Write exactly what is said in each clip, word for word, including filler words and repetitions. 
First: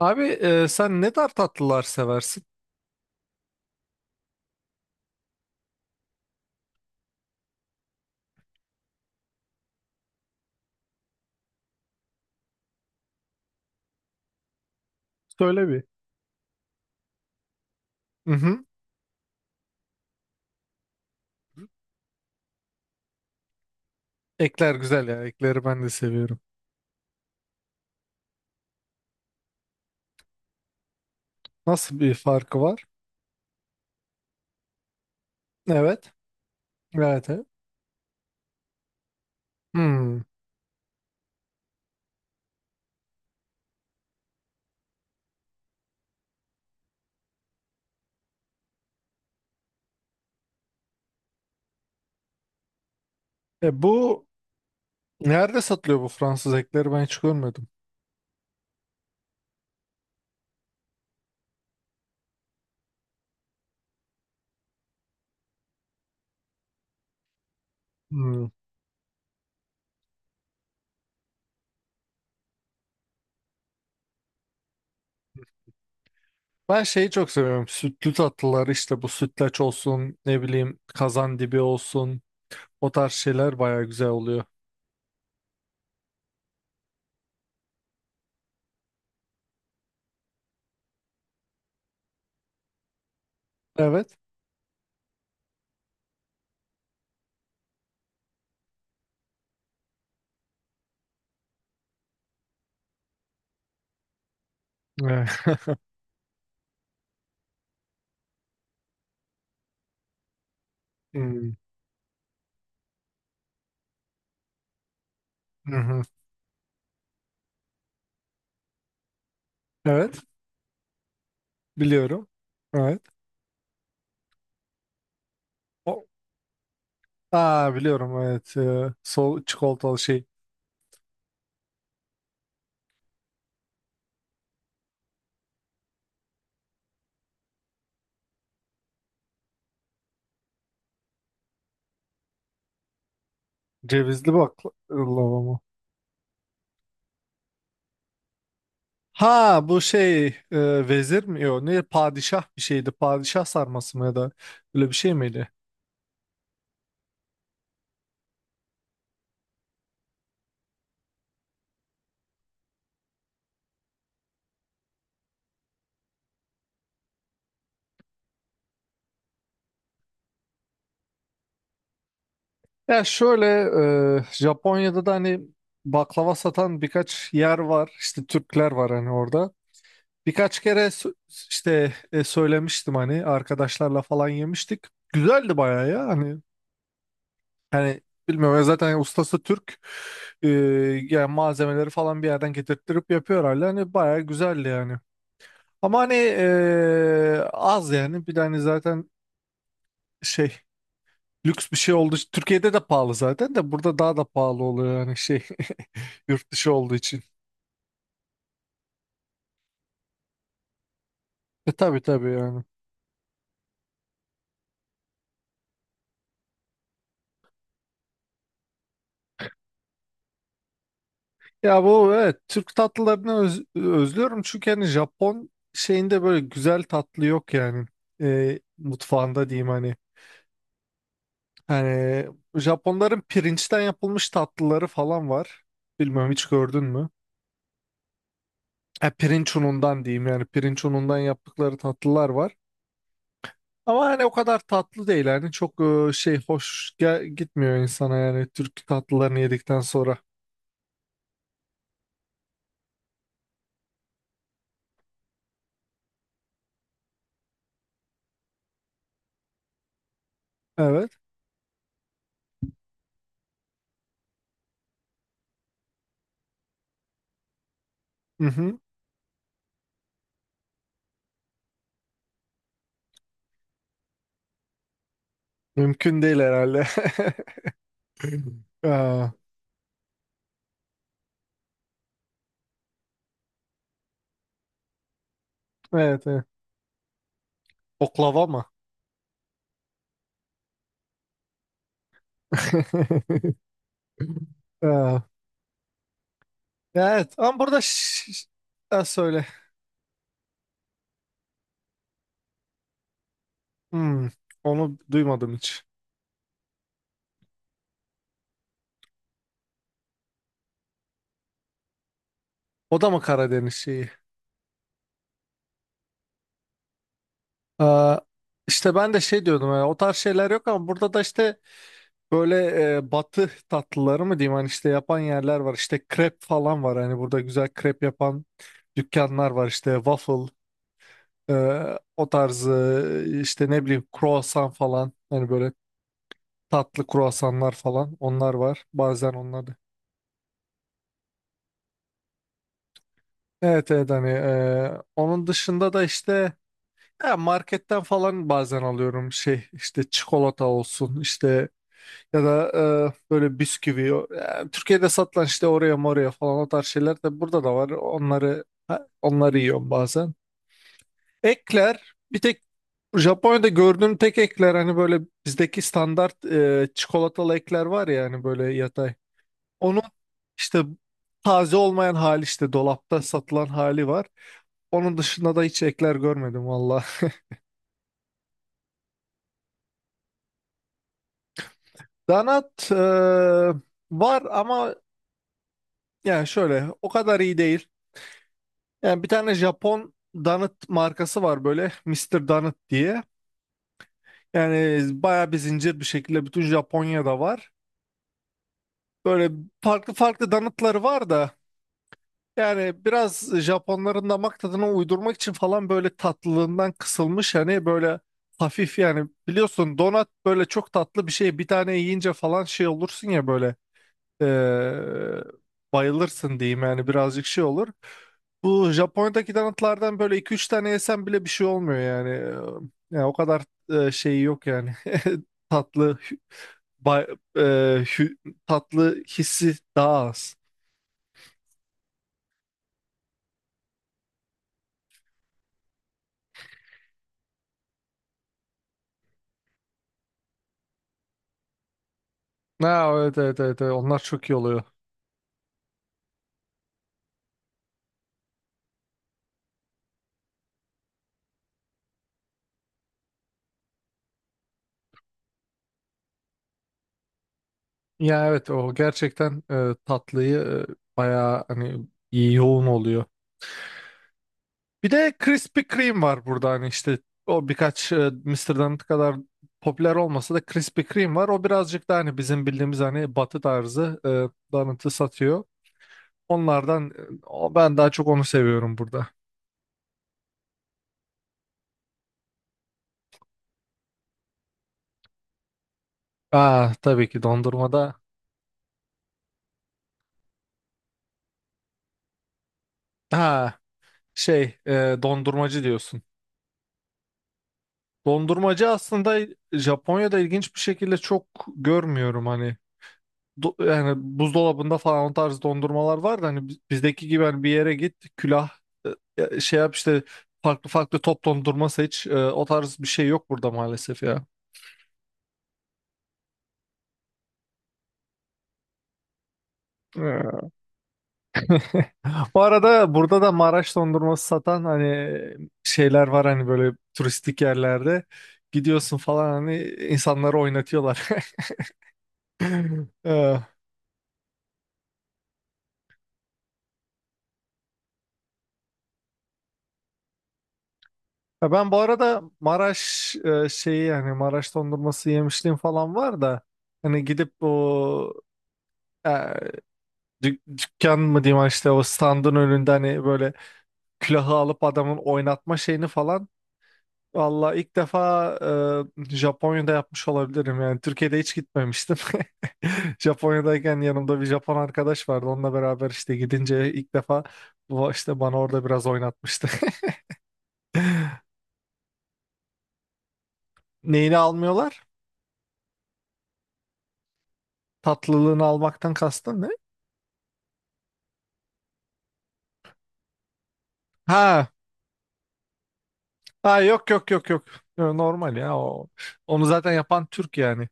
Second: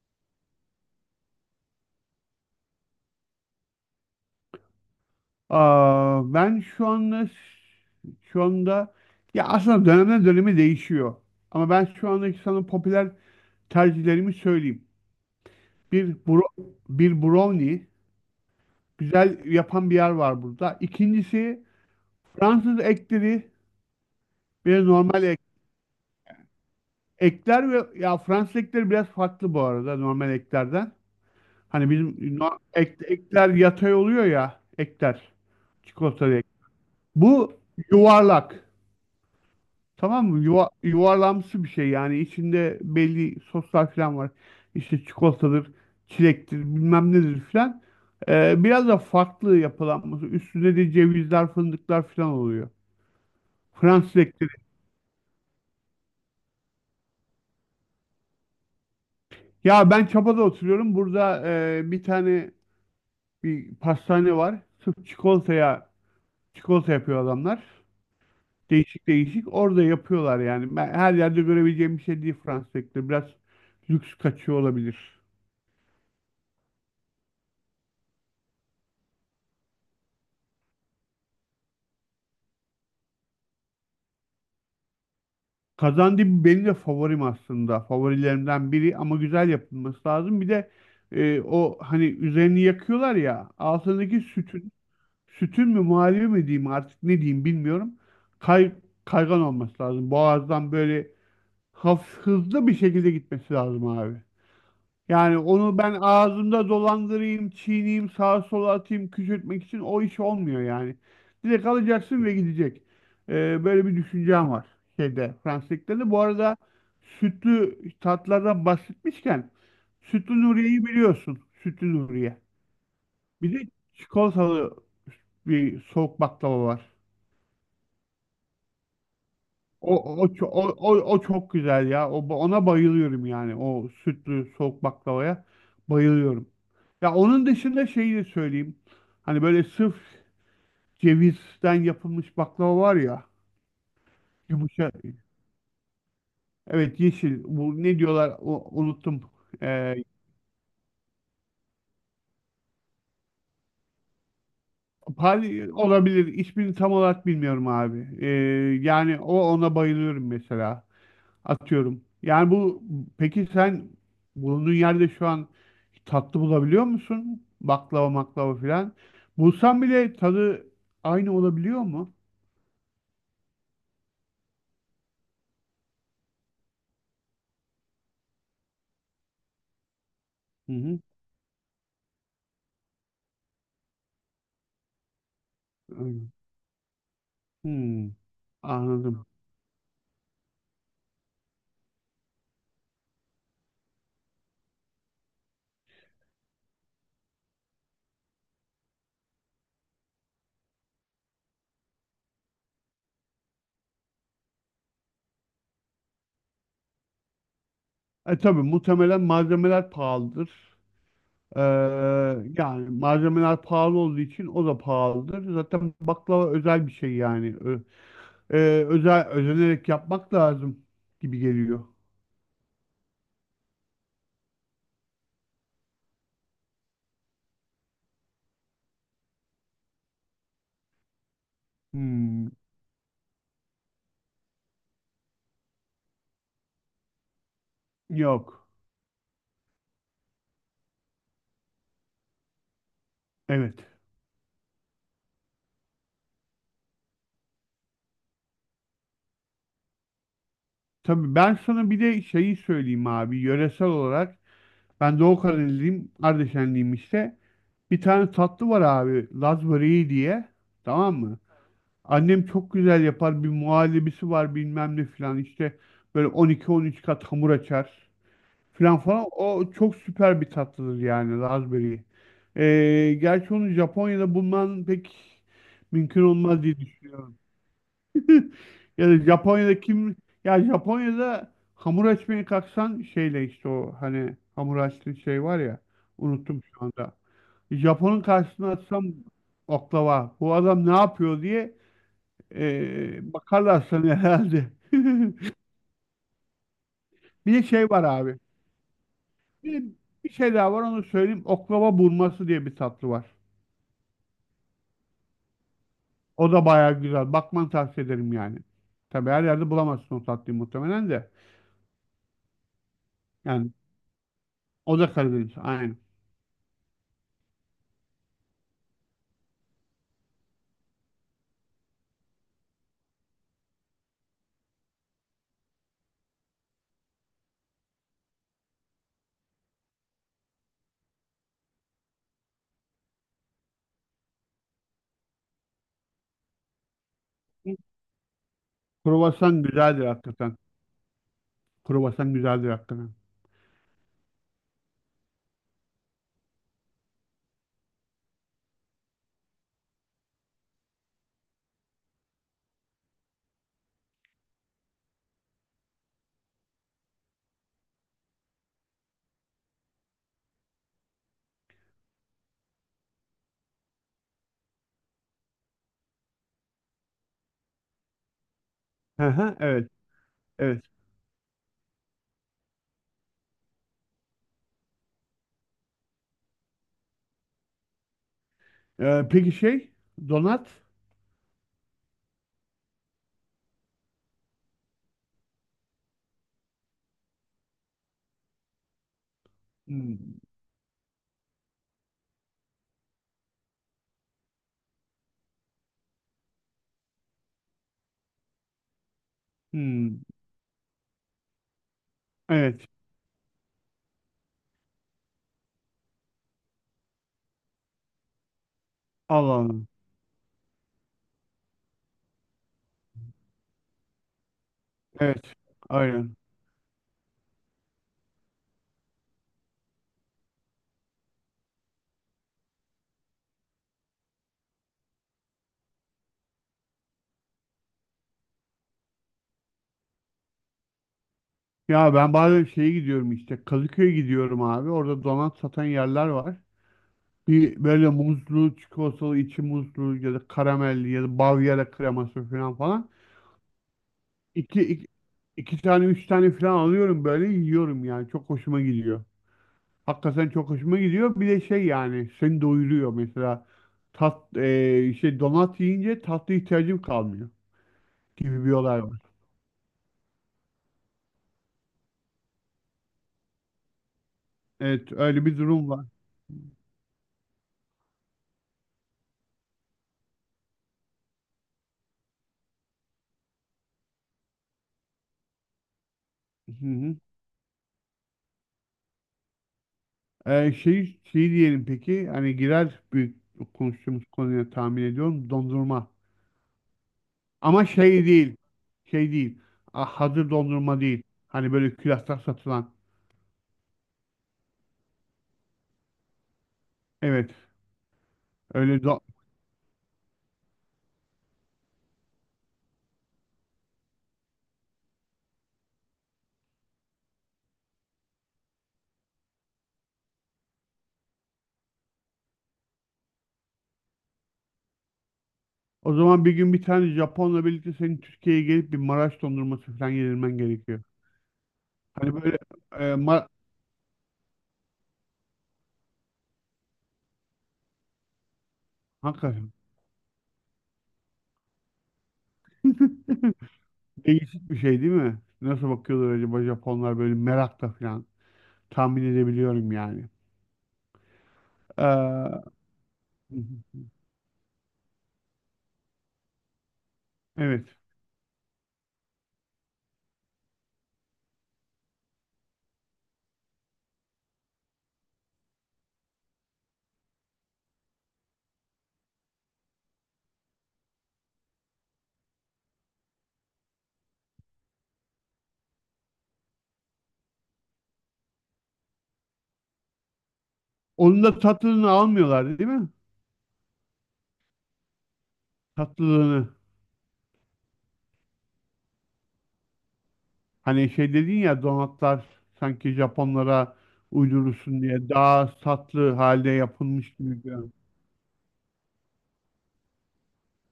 Abi, e, sen ne tarz tatlılar seversin? Aa, ben şu anda şu anda ya aslında dönemden döneme değişiyor. Ama ben şu andaki sana popüler tercihlerimi söyleyeyim. Söyle bir. Bir bro, bir brownie Mhm. güzel yapan bir yer var burada. İkincisi Fransız ekleri Ekler ve güzel normal ya. ek- Ekleri ben de seviyorum. ekler ve ya Fransız ekleri biraz farklı bu arada normal eklerden. Hani Nasıl bir bizim no- farkı var? ek- ekler yatay oluyor ya ekler Evet. çikolatalı ek. Evet. Evet. Bu yuvarlak. Hmm. Tamam mı? Yuva, yuvarlamsı bir şey yani içinde belli soslar falan var. İşte çikolatadır, çilektir, bilmem nedir falan. Ee, biraz da farklı yapılanması. Üstünde de cevizler, fındıklar falan oluyor. E, Fransız Bu ekleri. nerede satılıyor bu Fransız ekleri, ben hiç görmedim. Ya ben Çapa'da oturuyorum. Burada e, bir tane bir pastane var. Sırf çikolataya çikolata yapıyor adamlar. Hmm. Değişik değişik. Orada yapıyorlar yani. Ben her yerde görebileceğim bir şey değil Fransız ekleri. Biraz lüks kaçıyor olabilir. Ben şeyi çok seviyorum. Sütlü tatlılar işte, bu sütlaç olsun, ne bileyim kazandibi olsun. O tarz şeyler baya güzel oluyor. Kazandı benim de favorim aslında. Favorilerimden biri ama güzel yapılması lazım. Bir de e, o hani üzerini yakıyorlar ya Evet. altındaki sütün sütün mü muhallebi mi diyeyim artık ne diyeyim bilmiyorum. Kay, kaygan olması lazım. Boğazdan böyle hafif hızlı bir şekilde gitmesi lazım abi. Evet. Yani onu ben ağzımda dolandırayım, çiğneyim, sağa sola atayım, küçültmek için o iş olmuyor yani. Hmm. Direkt alacaksın ve gidecek. Ee, böyle bir düşüncem var şeyde, Fransızlıkta Mhm. da. Bu arada sütlü tatlardan bahsetmişken Evet. sütlü Nuriye'yi biliyorsun. Sütlü Biliyorum. Nuriye. Evet. Bir de çikolatalı bir O- soğuk baklava var. Aa, biliyorum, evet. Ee, sol çikolatalı O, şey. o, ço- o, o, o çok güzel ya. O, ona bayılıyorum yani. O sütlü soğuk baklavaya bayılıyorum. Ya onun dışında şeyi de söyleyeyim. Hani böyle sırf cevizden yapılmış baklava var ya. Cevizli Yumuşak. baklava mı? Evet yeşil. Bu ne diyorlar o, unuttum. Ha, bu Ee, şey e, vezir mi? Yok, ne padişah bir şeydi. Padişah sarması mı ya da öyle bir şey miydi? Pali olabilir. İsmini tam olarak bilmiyorum abi. Ee, yani o ona bayılıyorum mesela. Atıyorum. Yani bu peki sen bulunduğun yerde şu an tatlı bulabiliyor musun? Baklava maklava filan. Bulsan bile tadı aynı olabiliyor mu? Ya şöyle, e, Japonya'da da hani baklava satan birkaç yer var. İşte Türkler var hani orada. Birkaç Hı kere hı. sö- işte, e, söylemiştim hani arkadaşlarla falan yemiştik. Güzeldi bayağı ya Öyle. hani. Yani Hmm, bilmiyorum ya, zaten anladım. ustası Türk. Ee, Yani malzemeleri falan bir yerden getirttirip yapıyor hala. Hani bayağı güzeldi yani. Ama hani, ee, az yani. Bir de hani zaten şey, lüks bir şey olduğu için. Türkiye'de de pahalı zaten, de burada daha da pahalı oluyor yani şey, yurt dışı olduğu için. E tabii muhtemelen malzemeler pahalıdır. Ee, E tabii, tabii yani. Yani malzemeler pahalı olduğu için o da pahalıdır. Zaten baklava özel bir şey yani. Ö- e, Özel özenerek yapmak lazım gibi geliyor. Ya bu, evet, Türk tatlılarını öz- özlüyorum çünkü hani Japon şeyinde böyle güzel tatlı yok yani. Ee, mutfağında diyeyim hani. Yani Hmm, Japonların pirinçten yapılmış tatlıları falan var. Bilmiyorum, hiç gördün mü? yok. E, pirinç unundan diyeyim yani, pirinç unundan yaptıkları tatlılar var. Evet. Ama hani o kadar tatlı değil yani, çok e, şey, hoş gel- gitmiyor insana yani Türk tatlılarını yedikten sonra. Tabii ben sana bir de şeyi söyleyeyim abi. Yöresel olarak ben Doğu Karadenizliyim, Ardeşenliyim işte. Bir tane tatlı var abi, Laz böreği diye. Evet. Tamam mı? Annem çok güzel yapar. Bir muhallebisi var bilmem ne filan işte. Böyle on iki on üç kat hamur açar Hı hı. filan falan. O çok süper bir tatlıdır yani Laz böreği. Ee, gerçi onu Japonya'da bulman pek Mümkün mümkün değil olmaz diye herhalde. düşünüyorum. Ya da Aa, Japonya'da kim ya Japonya'da hamur açmaya kalksan şeyle işte o hani hamur açtığı şey var ya evet, evet. unuttum şu anda. Japon'un Oklava mı? karşısına atsam oklava bu adam ne yapıyor diye e, bakarlar sana herhalde. Aa, evet Bir ama de burada. şey var ş- abi. ş- Ha, söyle. Bir, bir şey daha var onu söyleyeyim. Oklava burması diye bir tatlı var. Hmm, onu duymadım hiç. O da bayağı güzel. Bakmanı tavsiye ederim yani. Tabii her yerde bulamazsın o tatlıyı muhtemelen de. O da mı Yani Karadeniz şeyi? o da Karadeniz. Aynen. Aa, işte ben de şey diyordum yani, o tarz şeyler yok ama burada da işte böyle, e, batı tatlıları mı diyeyim hani, işte yapan yerler var, işte krep falan var hani, burada güzel krep yapan dükkanlar var, işte waffle, e, o tarzı işte ne bileyim croissant falan, hani böyle tatlı croissanlar falan, onlar var bazen, Kruvasan onlar da. güzeldir hakikaten. Kruvasan güzeldir hakikaten. Evet, evet hani, e, onun dışında da işte ya marketten falan bazen alıyorum şey, işte çikolata olsun işte. Ya da e, böyle bisküvi. O- yani Türkiye'de satılan işte oraya moraya falan, o tarz şeyler de burada da var. Onları, ha, onları yiyorum bazen. Ekler, bir tek Japonya'da gördüğüm tek ekler hani böyle bizdeki standart, e, çikolatalı ekler var ya hani böyle yatay. Hı hı, evet, Onun işte evet. taze olmayan hali, işte dolapta satılan hali var. Onun dışında da hiç ekler görmedim valla. Ee, peki şey, donat? Donut e, var ama, yani şöyle, o kadar iyi değil. Yani bir tane Japon Hmm, Donut markası var, böyle Mister Donut diye. Yani bayağı bir zincir bir şekilde bütün Japonya'da var. Böyle farklı hmm, farklı donutları var da, evet, yani biraz Japonların damak tadına uydurmak için falan böyle tatlılığından kısılmış hani, böyle hafif. Yani Allah Allah. biliyorsun donut böyle çok tatlı bir şey, bir tane yiyince falan şey olursun ya böyle. Ee, Evet, aynen. Bayılırsın diyeyim yani, birazcık şey olur. Bu Japonya'daki donutlardan böyle iki üç tane yesen bile bir şey olmuyor yani. Ee, Yani o kadar e, şeyi yok yani. Tatlı hü- bay- e, hü- Tatlı hissi daha az. Ya ben bazen şeye gidiyorum işte, Kadıköy'e gidiyorum abi. Orada donat satan yerler var. Bir böyle muzlu, çikolatalı, içi muzlu ya da karamelli ya da Bavyera kreması falan Ha, falan. evet, evet, evet, evet. Onlar çok iyi İki, oluyor. iki, iki tane, üç tane falan alıyorum böyle yiyorum yani. Çok hoşuma gidiyor. Hakikaten çok hoşuma gidiyor. Bir de şey yani seni doyuruyor mesela. Tat, e, şey donat yiyince tatlı ihtiyacım kalmıyor Ya gibi evet, bir o olay var. gerçekten, e, tatlıyı, e, bayağı hani iyi yoğun oluyor. Bir Evet de öyle bir Krispy durum var. Kreme var burada hani işte, o birkaç, e, mister Donut kadar popüler olmasa da Krispy Kreme var. O birazcık da hani bizim bildiğimiz hani batı tarzı, e, donut'ı satıyor. Hı Onlardan, hı. e, o, ben daha çok onu seviyorum burada. E, şey, şey diyelim peki hani girer büyük konuştuğumuz konuya tahmin ediyorum dondurma. Aa, tabii ki Ama dondurmada. şey değil. Şey değil. Ah, hazır dondurma değil. Hani böyle külahta satılan. Ha, şey, e, dondurmacı diyorsun. Evet. Dondurmacı Öyle do- aslında Japonya'da ilginç bir şekilde çok görmüyorum hani. Do- yani buzdolabında falan o tarz dondurmalar var da hani, bi- bizdeki gibi hani, bir yere git külah, e, şey yap işte, farklı farklı top dondurma seç. E, o tarz bir şey yok burada maalesef ya. O zaman bir gün bir tane Japonla birlikte senin Türkiye'ye gelip bir Maraş dondurması falan yedirmen Ha. gerekiyor. Hani böyle Bu e, arada burada ma- da Maraş dondurması satan hani şeyler var hani, böyle turistik yerlerde gidiyorsun falan, hakikaten hani insanları oynatıyorlar. Ee, değişik bir şey değil mi? Nasıl bakıyorlar acaba Japonlar böyle merakla falan tahmin edebiliyorum yani. Ya ben bu Ee, arada Hı Maraş, e, hı. şeyi, yani Maraş dondurması yemişliğim falan var da hani gidip Evet. o dük- dükkan mı diyeyim hani, işte o standın önünde hani böyle külahı alıp adamın oynatma şeyini falan. Valla ilk defa, e, Japonya'da yapmış olabilirim yani. Türkiye'de hiç gitmemiştim. Japonya'dayken yanımda bir Japon arkadaş vardı. Onunla beraber işte gidince ilk defa bu işte bana orada biraz oynatmıştı. Onun da tatlılığını almıyorlar değil mi? Neyini almıyorlar? Tatlılığını. Tatlılığını almaktan kastın ne? Hani şey dedin ya donatlar sanki Japonlara Ha, uydurursun diye daha tatlı halde ha yok, yok, yapılmış yok, gibi yok. görünüyor. Yo, normal ya o. Onu zaten yapan Türk yani.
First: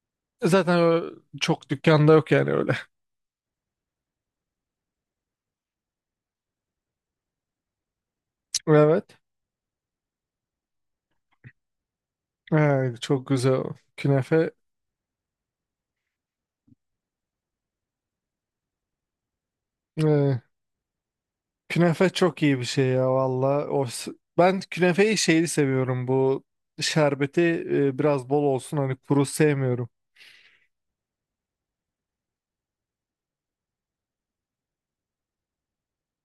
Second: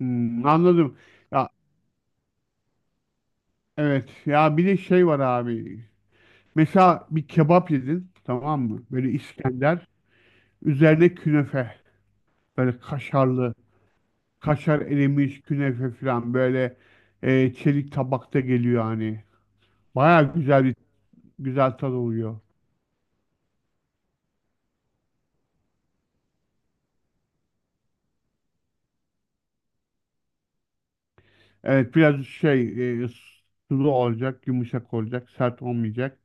Hmm, Zaten anladım. ö- Ya çok dükkanda yok yani öyle. evet. Ya bir de şey var abi. Mesela bir kebap yedin tamam mı? Böyle Evet. İskender. Üzerine künefe. Böyle Ee, çok kaşarlı. güzel. Künefe, Kaşar erimiş künefe falan. Böyle e, çelik tabakta geliyor hani. Baya e, güzel bir güzel tadı künefe oluyor. çok iyi bir şey ya valla. O, s- ben künefeyi şeyli seviyorum, bu şerbeti, e, biraz bol olsun hani, kuru sevmiyorum. Evet biraz şey e, sulu olacak. Yumuşak olacak. Sert olmayacak.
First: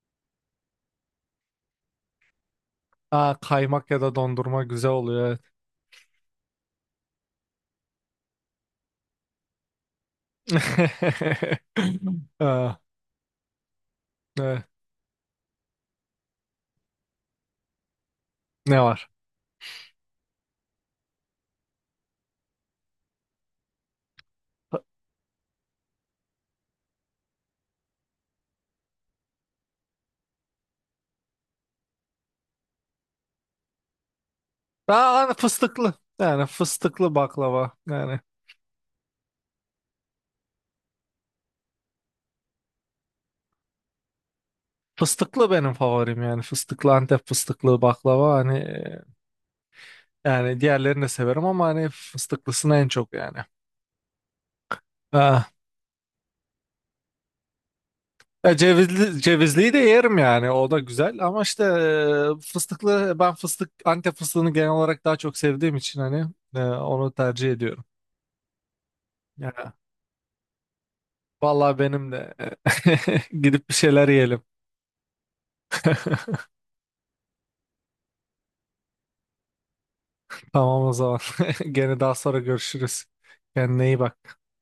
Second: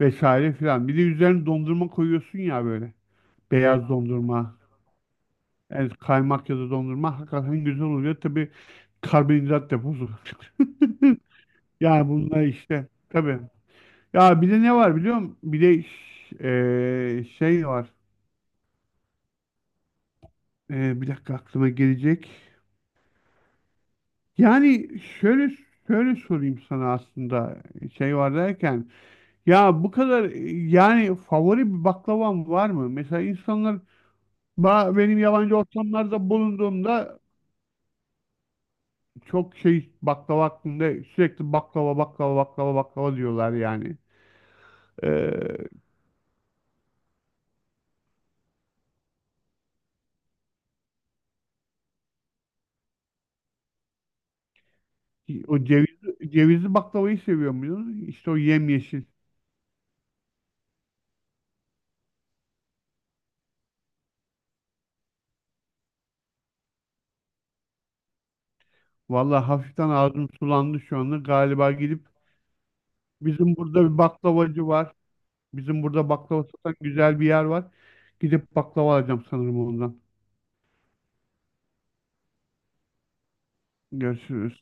Vesaire filan. Bir de üzerine dondurma koyuyorsun ya böyle. Aa, Beyaz kaymak ya da dondurma. dondurma güzel oluyor. Evet. Evet kaymak ya da dondurma hakikaten güzel oluyor. Tabii karbonhidrat deposu. Yani bunlar Aa, işte tabii. Ya bir de evet. ne var biliyor musun? Bir de ş- eee, şey var. Ne var? Eee, bir dakika aklıma gelecek. Yani şöyle şöyle sorayım sana aslında şey var derken. Ya bu kadar e, yani favori bir baklavam var mı? Mesela insanlar ba- Aa, benim hani yabancı fıstıklı. ortamlarda Yani fıstıklı bulunduğumda baklava. Yani çok şey baklava hakkında sürekli baklava baklava baklava baklava diyorlar yani. fıstıklı benim favorim, yani fıstıklı Antep fıstıklı baklava hani, e, yani diğerlerini de severim ama hani fıstıklısını en çok yani. Eee, Ha. o ceviz, cevizli baklavayı seviyor muydun? İşte o Ya yemyeşil. cevizli, cevizliyi de yerim yani, o da güzel ama işte e, fıstıklı, ben fıstık Antep fıstığını genel olarak daha çok sevdiğim için hani, e, onu tercih ediyorum. Vallahi Ya hafiften ağzım sulandı şu anda. Galiba vallahi gidip benim de bizim gidip bir burada bir şeyler yiyelim. baklavacı var. Bizim burada baklava satan güzel bir yer var. Gidip baklava alacağım sanırım ondan. Tamam o zaman, gene daha sonra görüşürüz. Kendine iyi bak. Görüşürüz.